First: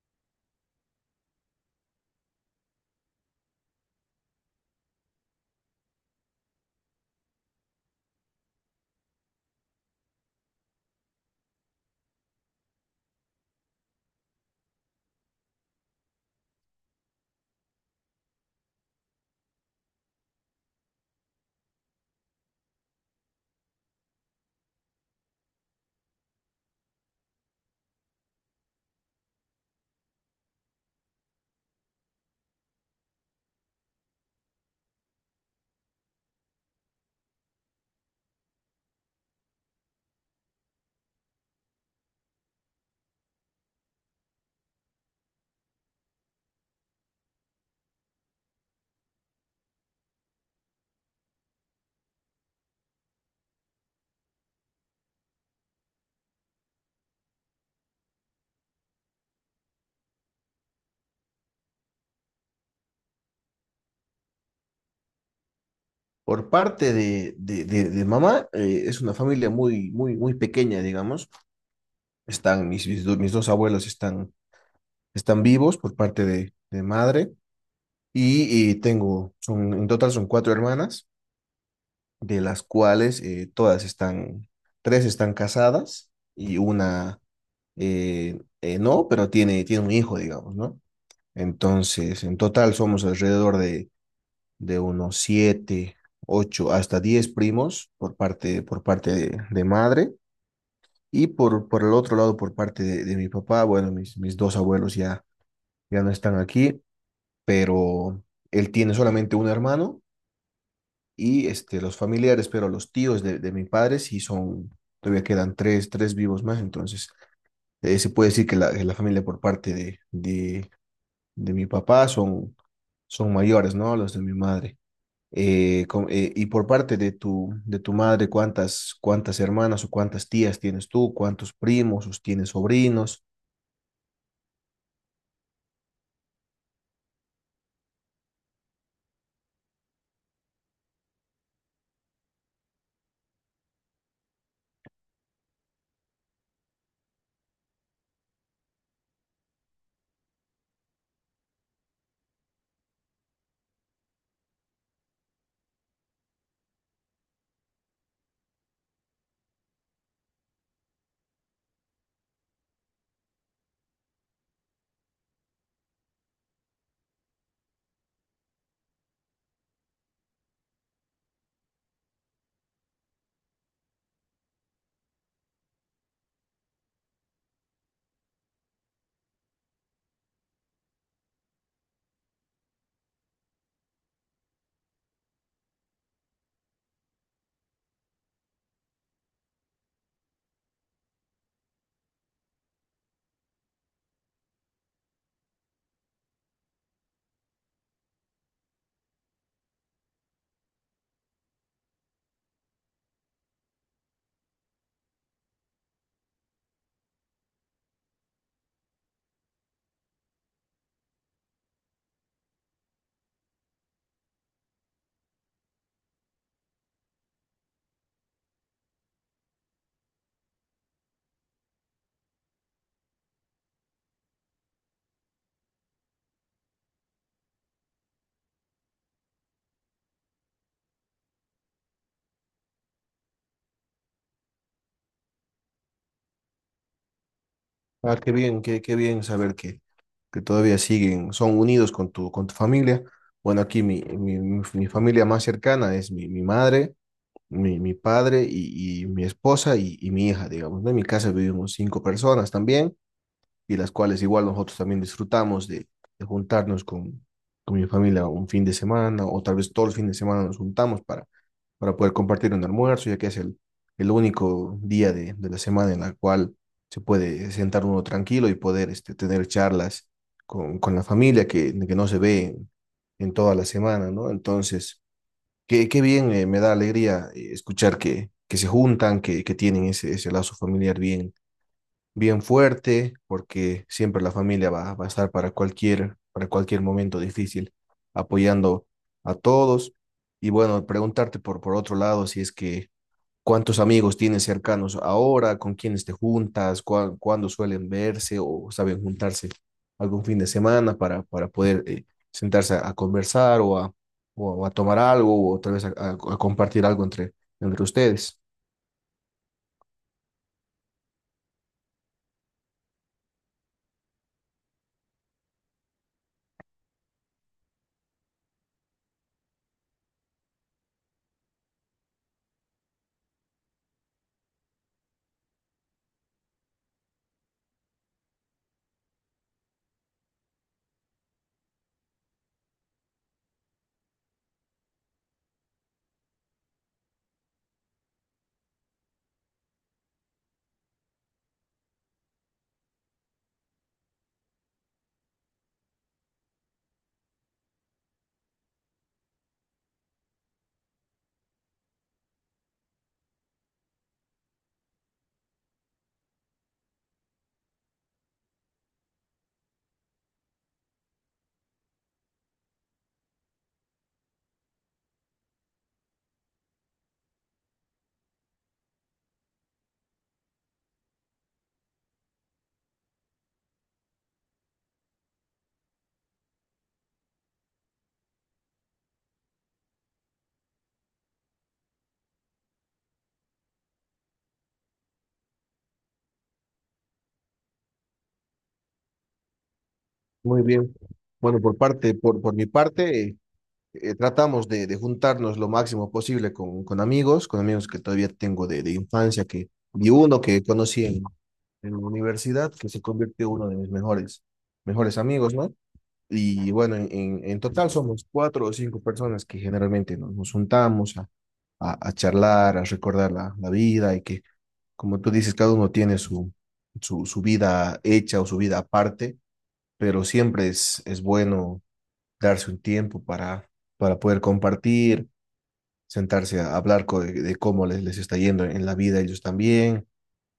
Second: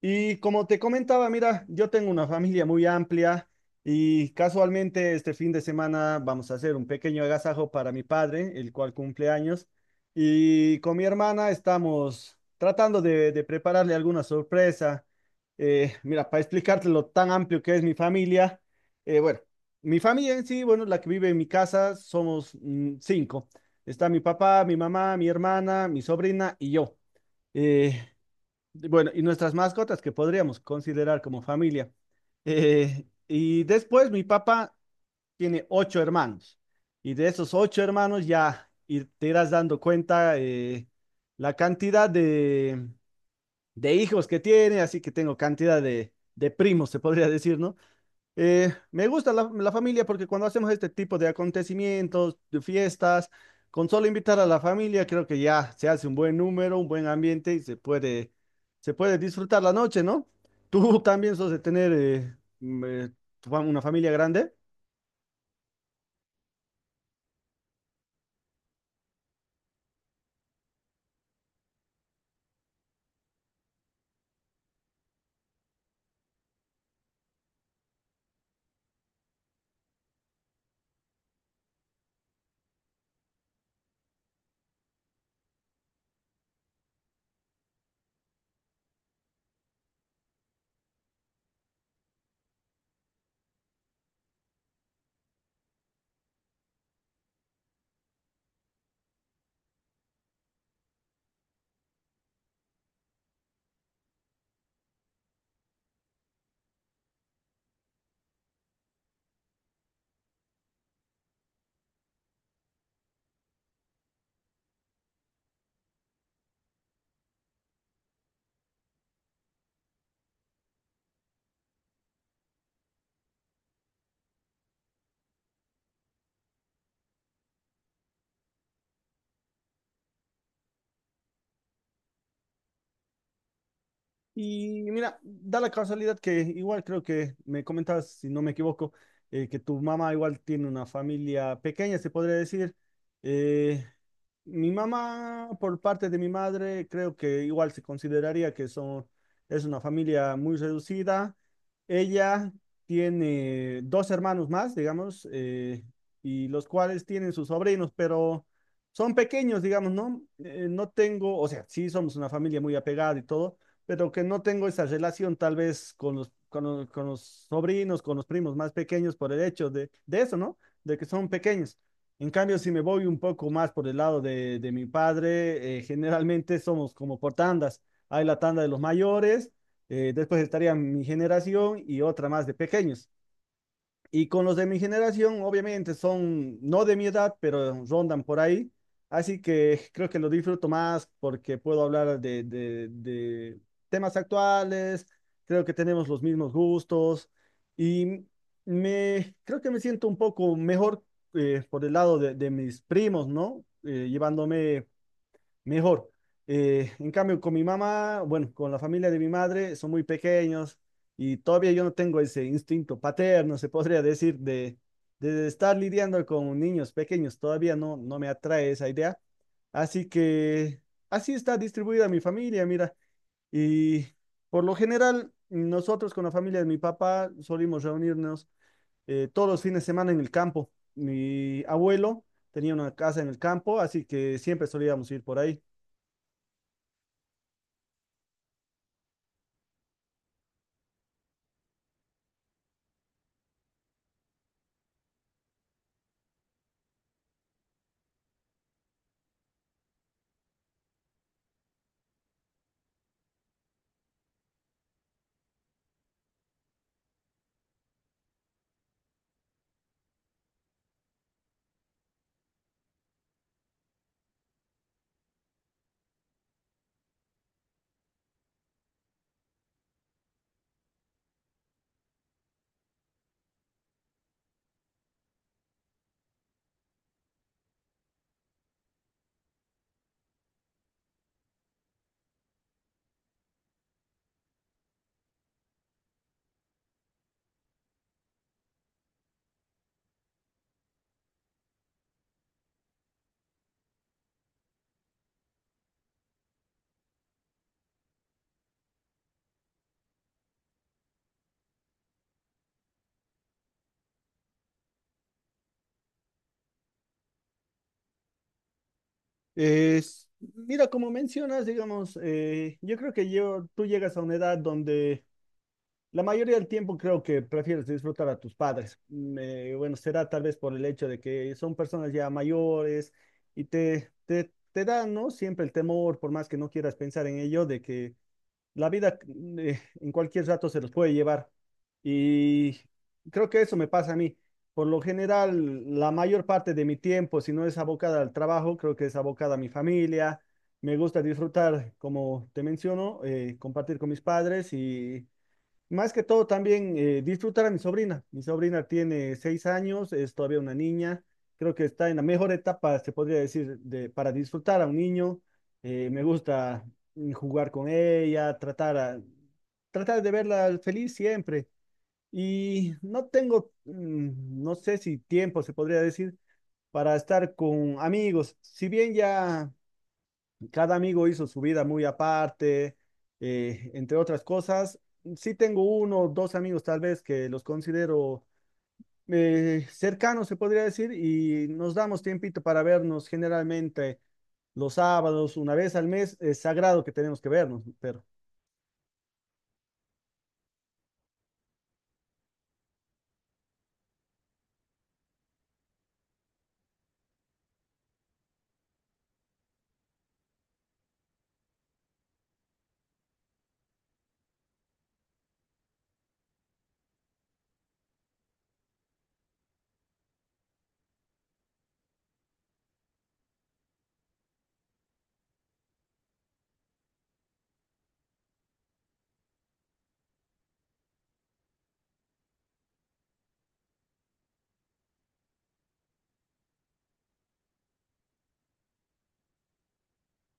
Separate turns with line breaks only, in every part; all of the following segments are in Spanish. Y como te comentaba, mira, yo tengo una familia muy amplia y casualmente este fin de semana vamos a hacer un pequeño agasajo para mi padre, el cual cumple años, y con mi hermana estamos tratando de prepararle alguna sorpresa. Mira, para explicarte lo tan amplio que es mi familia, eh, bueno, mi familia en sí, bueno, la que vive en mi casa, somos cinco. Está mi papá, mi mamá, mi hermana, mi sobrina y yo. Eh, bueno, y nuestras mascotas que podríamos considerar como familia. Y después mi papá tiene ocho hermanos. Y de esos ocho hermanos te irás dando cuenta la cantidad de hijos que tiene, así que tengo cantidad de primos, se podría decir, ¿no? Me gusta la familia porque cuando hacemos este tipo de acontecimientos, de fiestas, con solo invitar a la familia, creo que ya se hace un buen número, un buen ambiente y se puede disfrutar la noche, ¿no? ¿Tú también sos de tener una familia grande?
Por parte de mamá, es una familia muy, muy, muy pequeña, digamos. Están mis dos abuelos están vivos por parte de madre. En total son cuatro hermanas, de las cuales tres están casadas y una no, pero tiene un hijo, digamos, ¿no? Entonces, en total somos alrededor de unos siete, ocho, hasta 10 primos por parte de madre. Y por el otro lado, por parte de mi papá, bueno, mis dos abuelos ya no están aquí, pero él tiene solamente un hermano y este, los familiares, pero los tíos de mi padre sí son, todavía quedan tres vivos más, entonces se puede decir que la familia por parte de de mi papá son mayores, ¿no? Los de mi madre. Y por parte de tu madre, ¿cuántas hermanas o cuántas tías tienes tú? ¿Cuántos primos o tienes sobrinos?
Y mira, da la casualidad que igual creo que me comentabas, si no me equivoco, que tu mamá igual tiene una familia pequeña, se podría decir. Eh, Mi mamá, por parte de mi madre, creo que igual se consideraría que son, es una familia muy reducida. Ella tiene dos hermanos más, digamos, y los cuales tienen sus sobrinos, pero son pequeños, digamos, ¿no? No tengo, o sea, sí somos una familia muy apegada y todo, pero que no tengo esa relación tal vez con con los sobrinos, con los primos más pequeños por el hecho de eso, ¿no? De que son pequeños. En cambio, si me voy un poco más por el lado de mi padre, generalmente somos como por tandas. Hay la tanda de los mayores, después estaría mi generación y otra más de pequeños. Y con los de mi generación, obviamente, son no de mi edad, pero rondan por ahí. Así que creo que lo disfruto más porque puedo hablar de temas actuales, creo que tenemos los mismos gustos y creo que me siento un poco mejor por el lado de mis primos, ¿no? Llevándome mejor. En cambio, con mi mamá, bueno, con la familia de mi madre, son muy pequeños y todavía yo no tengo ese instinto paterno, se podría decir, de estar lidiando con niños pequeños. Todavía no, no me atrae esa idea. Así que así está distribuida mi familia, mira. Y por lo general, nosotros con la familia de mi papá solimos reunirnos todos los fines de semana en el campo. Mi abuelo tenía una casa en el campo, así que siempre solíamos ir por ahí.
Ah, qué bien, qué bien saber que todavía siguen, son unidos con tu familia. Bueno, aquí mi familia más cercana es mi madre, mi padre y mi esposa y mi hija, digamos, ¿no? En mi casa vivimos cinco personas también, y las cuales igual nosotros también disfrutamos de juntarnos con mi familia un fin de semana o tal vez todo el fin de semana nos juntamos para poder compartir un almuerzo, ya que es el único día de la semana en la cual se puede sentar uno tranquilo y poder tener charlas con la familia que no se ve en toda la semana, ¿no? Entonces, qué bien, me da alegría escuchar que se juntan, que tienen ese lazo familiar bien, bien fuerte, porque siempre la familia va a estar para cualquier momento difícil, apoyando a todos. Y bueno, preguntarte por otro lado, si es que cuántos amigos tienes cercanos ahora, con quiénes te juntas, cuándo suelen verse o saben juntarse algún fin de semana para poder sentarse a conversar o a tomar algo o otra vez a compartir algo entre ustedes.
Es, mira, como mencionas, digamos, yo creo que yo, tú llegas a una edad donde la mayoría del tiempo creo que prefieres disfrutar a tus padres. Bueno, será tal vez por el hecho de que son personas ya mayores y te dan, ¿no? Siempre el temor, por más que no quieras pensar en ello, de que la vida en cualquier rato se los puede llevar. Y creo que eso me pasa a mí. Por lo general, la mayor parte de mi tiempo, si no es abocada al trabajo, creo que es abocada a mi familia. Me gusta disfrutar, como te menciono, compartir con mis padres y más que todo también disfrutar a mi sobrina. Mi sobrina tiene 6 años, es todavía una niña. Creo que está en la mejor etapa, se podría decir, de, para disfrutar a un niño. Me gusta jugar con ella, tratar de verla feliz siempre. Y no tengo, no sé si tiempo, se podría decir, para estar con amigos. Si bien ya cada amigo hizo su vida muy aparte, entre otras cosas. Sí tengo uno o dos amigos tal vez que los considero cercanos, se podría decir, y nos damos tiempito para vernos generalmente los sábados, una vez al mes, es sagrado que tenemos que vernos, pero
Muy bien. Bueno, por mi parte, tratamos de juntarnos lo máximo posible con amigos, con amigos que todavía tengo de infancia, que y uno que conocí en la universidad, que se convirtió en uno de mis mejores amigos, ¿no? Y bueno, en total somos cuatro o cinco personas que generalmente nos juntamos a charlar, a recordar la vida y que, como tú dices, cada uno tiene su vida hecha o su vida aparte, pero siempre es bueno darse un tiempo para poder compartir, sentarse a hablar de cómo les está yendo en la vida ellos también,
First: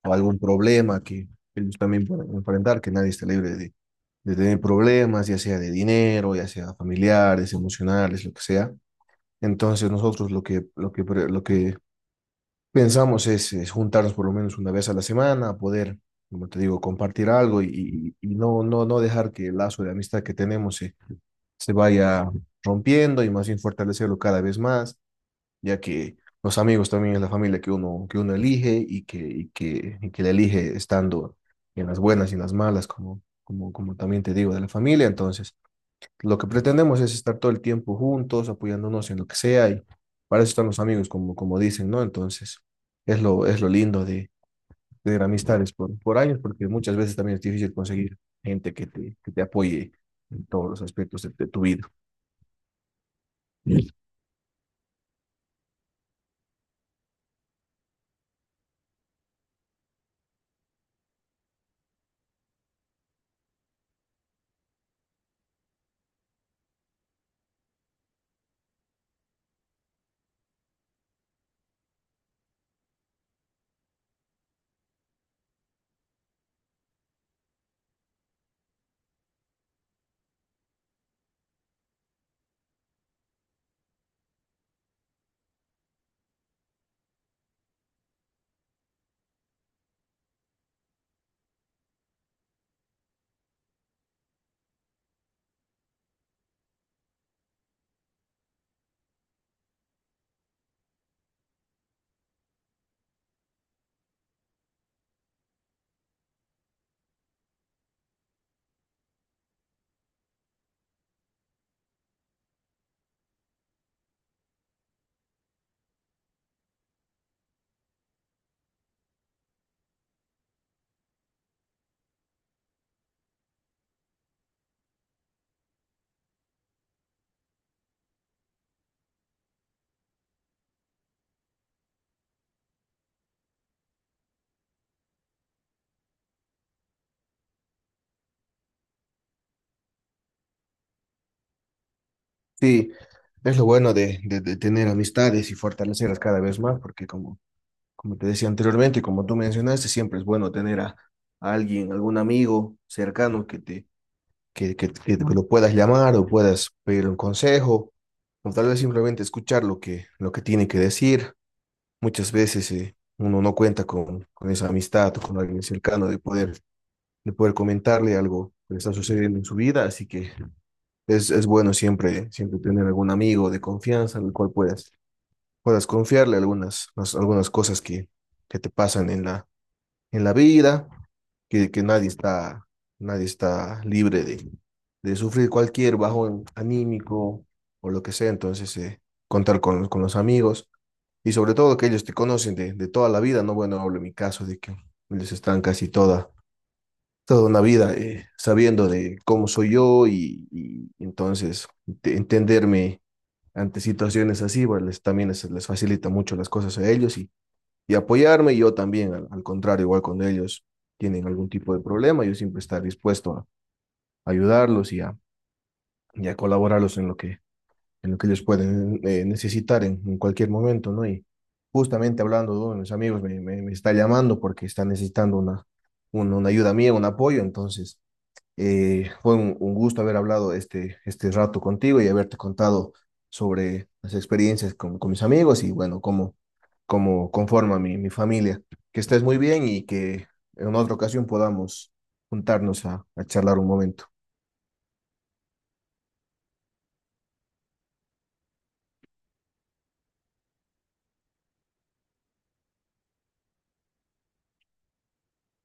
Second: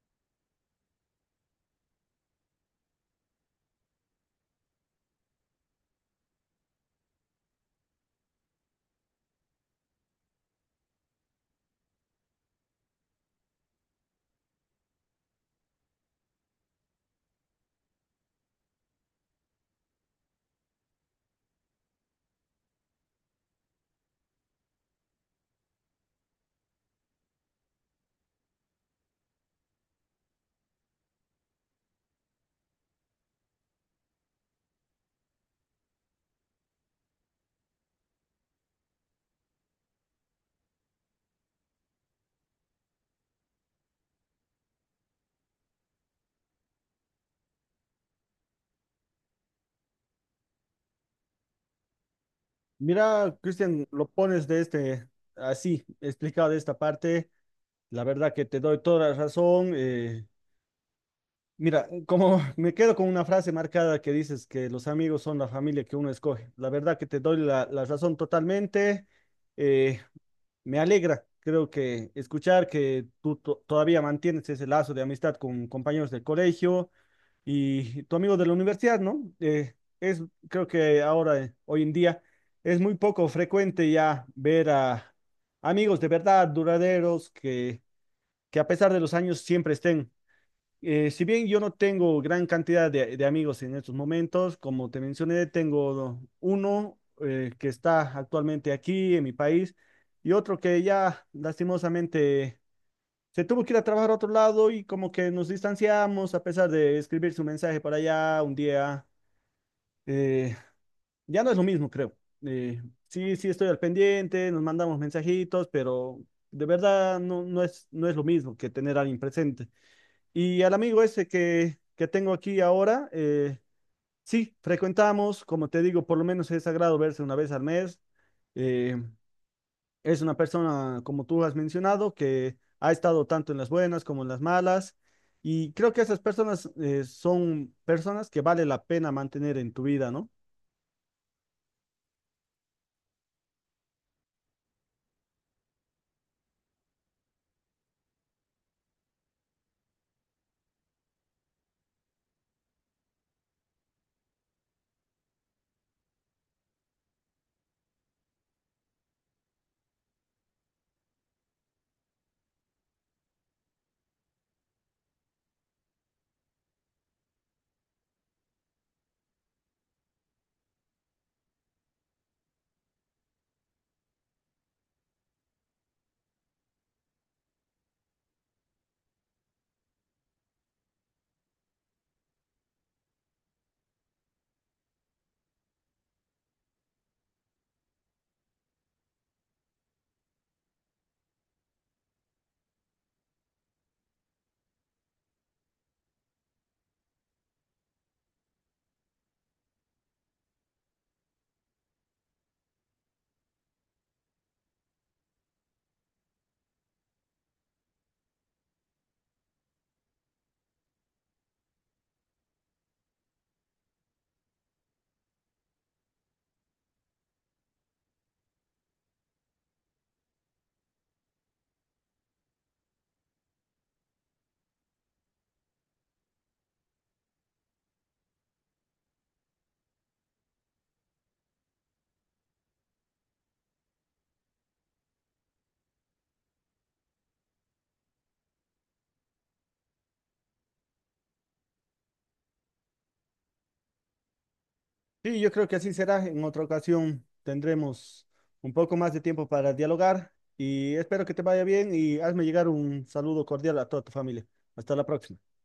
o algún problema que ellos también pueden enfrentar, que nadie esté libre de tener problemas, ya sea de dinero, ya sea familiares, emocionales, lo que sea. Entonces nosotros lo que pensamos es juntarnos por lo menos una vez a la semana, poder, como te digo, compartir algo y no dejar que el lazo de amistad que tenemos se vaya rompiendo y más bien fortalecerlo cada vez más, ya que los amigos también es la familia que uno elige y que la elige estando en las buenas y en las malas, como también te digo, de la familia. Entonces, lo que pretendemos es estar todo el tiempo juntos, apoyándonos en lo que sea, y para eso están los amigos, como dicen, ¿no? Entonces, es lo lindo de amistades por años, porque muchas veces también es difícil conseguir gente que te apoye en todos los aspectos de tu vida.
mira, Cristian, lo pones de este, así, explicado de esta parte, la verdad que te doy toda la razón. Mira, como me quedo con una frase marcada que dices que los amigos son la familia que uno escoge. La verdad que te doy la razón totalmente. Eh, Me alegra, creo que escuchar que todavía mantienes ese lazo de amistad con compañeros del colegio y tu amigo de la universidad, ¿no? Es, creo que ahora, hoy en día, es muy poco frecuente ya ver a amigos de verdad, duraderos, que a pesar de los años siempre estén. Si bien yo no tengo gran cantidad de amigos en estos momentos, como te mencioné, tengo uno que está actualmente aquí en mi país y otro que ya lastimosamente se tuvo que ir a trabajar a otro lado y como que nos distanciamos a pesar de escribir su mensaje para allá un día. eh, ya no es lo mismo, creo. Eh, sí, sí estoy al pendiente, nos mandamos mensajitos, pero de verdad no es, no es lo mismo que tener a alguien presente. Y al amigo ese que tengo aquí ahora, sí, frecuentamos, como te digo, por lo menos es sagrado verse una vez al mes. Eh, es una persona, como tú has mencionado, que ha estado tanto en las buenas como en las malas. Y creo que esas personas son personas que vale la pena mantener en tu vida, ¿no?
Sí, es lo bueno de tener amistades y fortalecerlas cada vez más, porque como te decía anteriormente y como tú mencionaste, siempre es bueno tener a alguien, algún amigo cercano que te, que te- que lo puedas llamar o puedas pedir un consejo, o tal vez simplemente escuchar lo que tiene que decir. Muchas veces uno no cuenta con esa amistad o con alguien cercano de poder comentarle algo que le está sucediendo en su vida, así que es bueno siempre, siempre tener algún amigo de confianza al cual puedas confiarle algunas cosas que te pasan en la vida, que nadie está libre de sufrir cualquier bajón anímico o lo que sea. Entonces, contar con los amigos, y sobre todo que ellos te conocen de toda la vida, ¿no? Bueno, hablo en mi caso de que ellos están casi toda una vida sabiendo de cómo soy yo, y entonces entenderme ante situaciones así, bueno, también les facilita mucho las cosas a ellos y apoyarme, y yo también, al contrario, igual cuando ellos tienen algún tipo de problema, yo siempre estar dispuesto a ayudarlos y a colaborarlos en lo que ellos pueden necesitar en cualquier momento, ¿no? Y justamente hablando de uno de mis amigos, me está llamando porque está necesitando una ayuda mía, un apoyo, entonces fue un gusto haber hablado este rato contigo y haberte contado sobre las experiencias con mis amigos, y bueno, cómo conforma mi familia. Que estés muy bien y que en otra ocasión podamos juntarnos a charlar un momento.
Sí, yo creo que así será. En otra ocasión tendremos un poco más de tiempo para dialogar y espero que te vaya bien y hazme llegar un saludo cordial a toda tu familia. Hasta la próxima.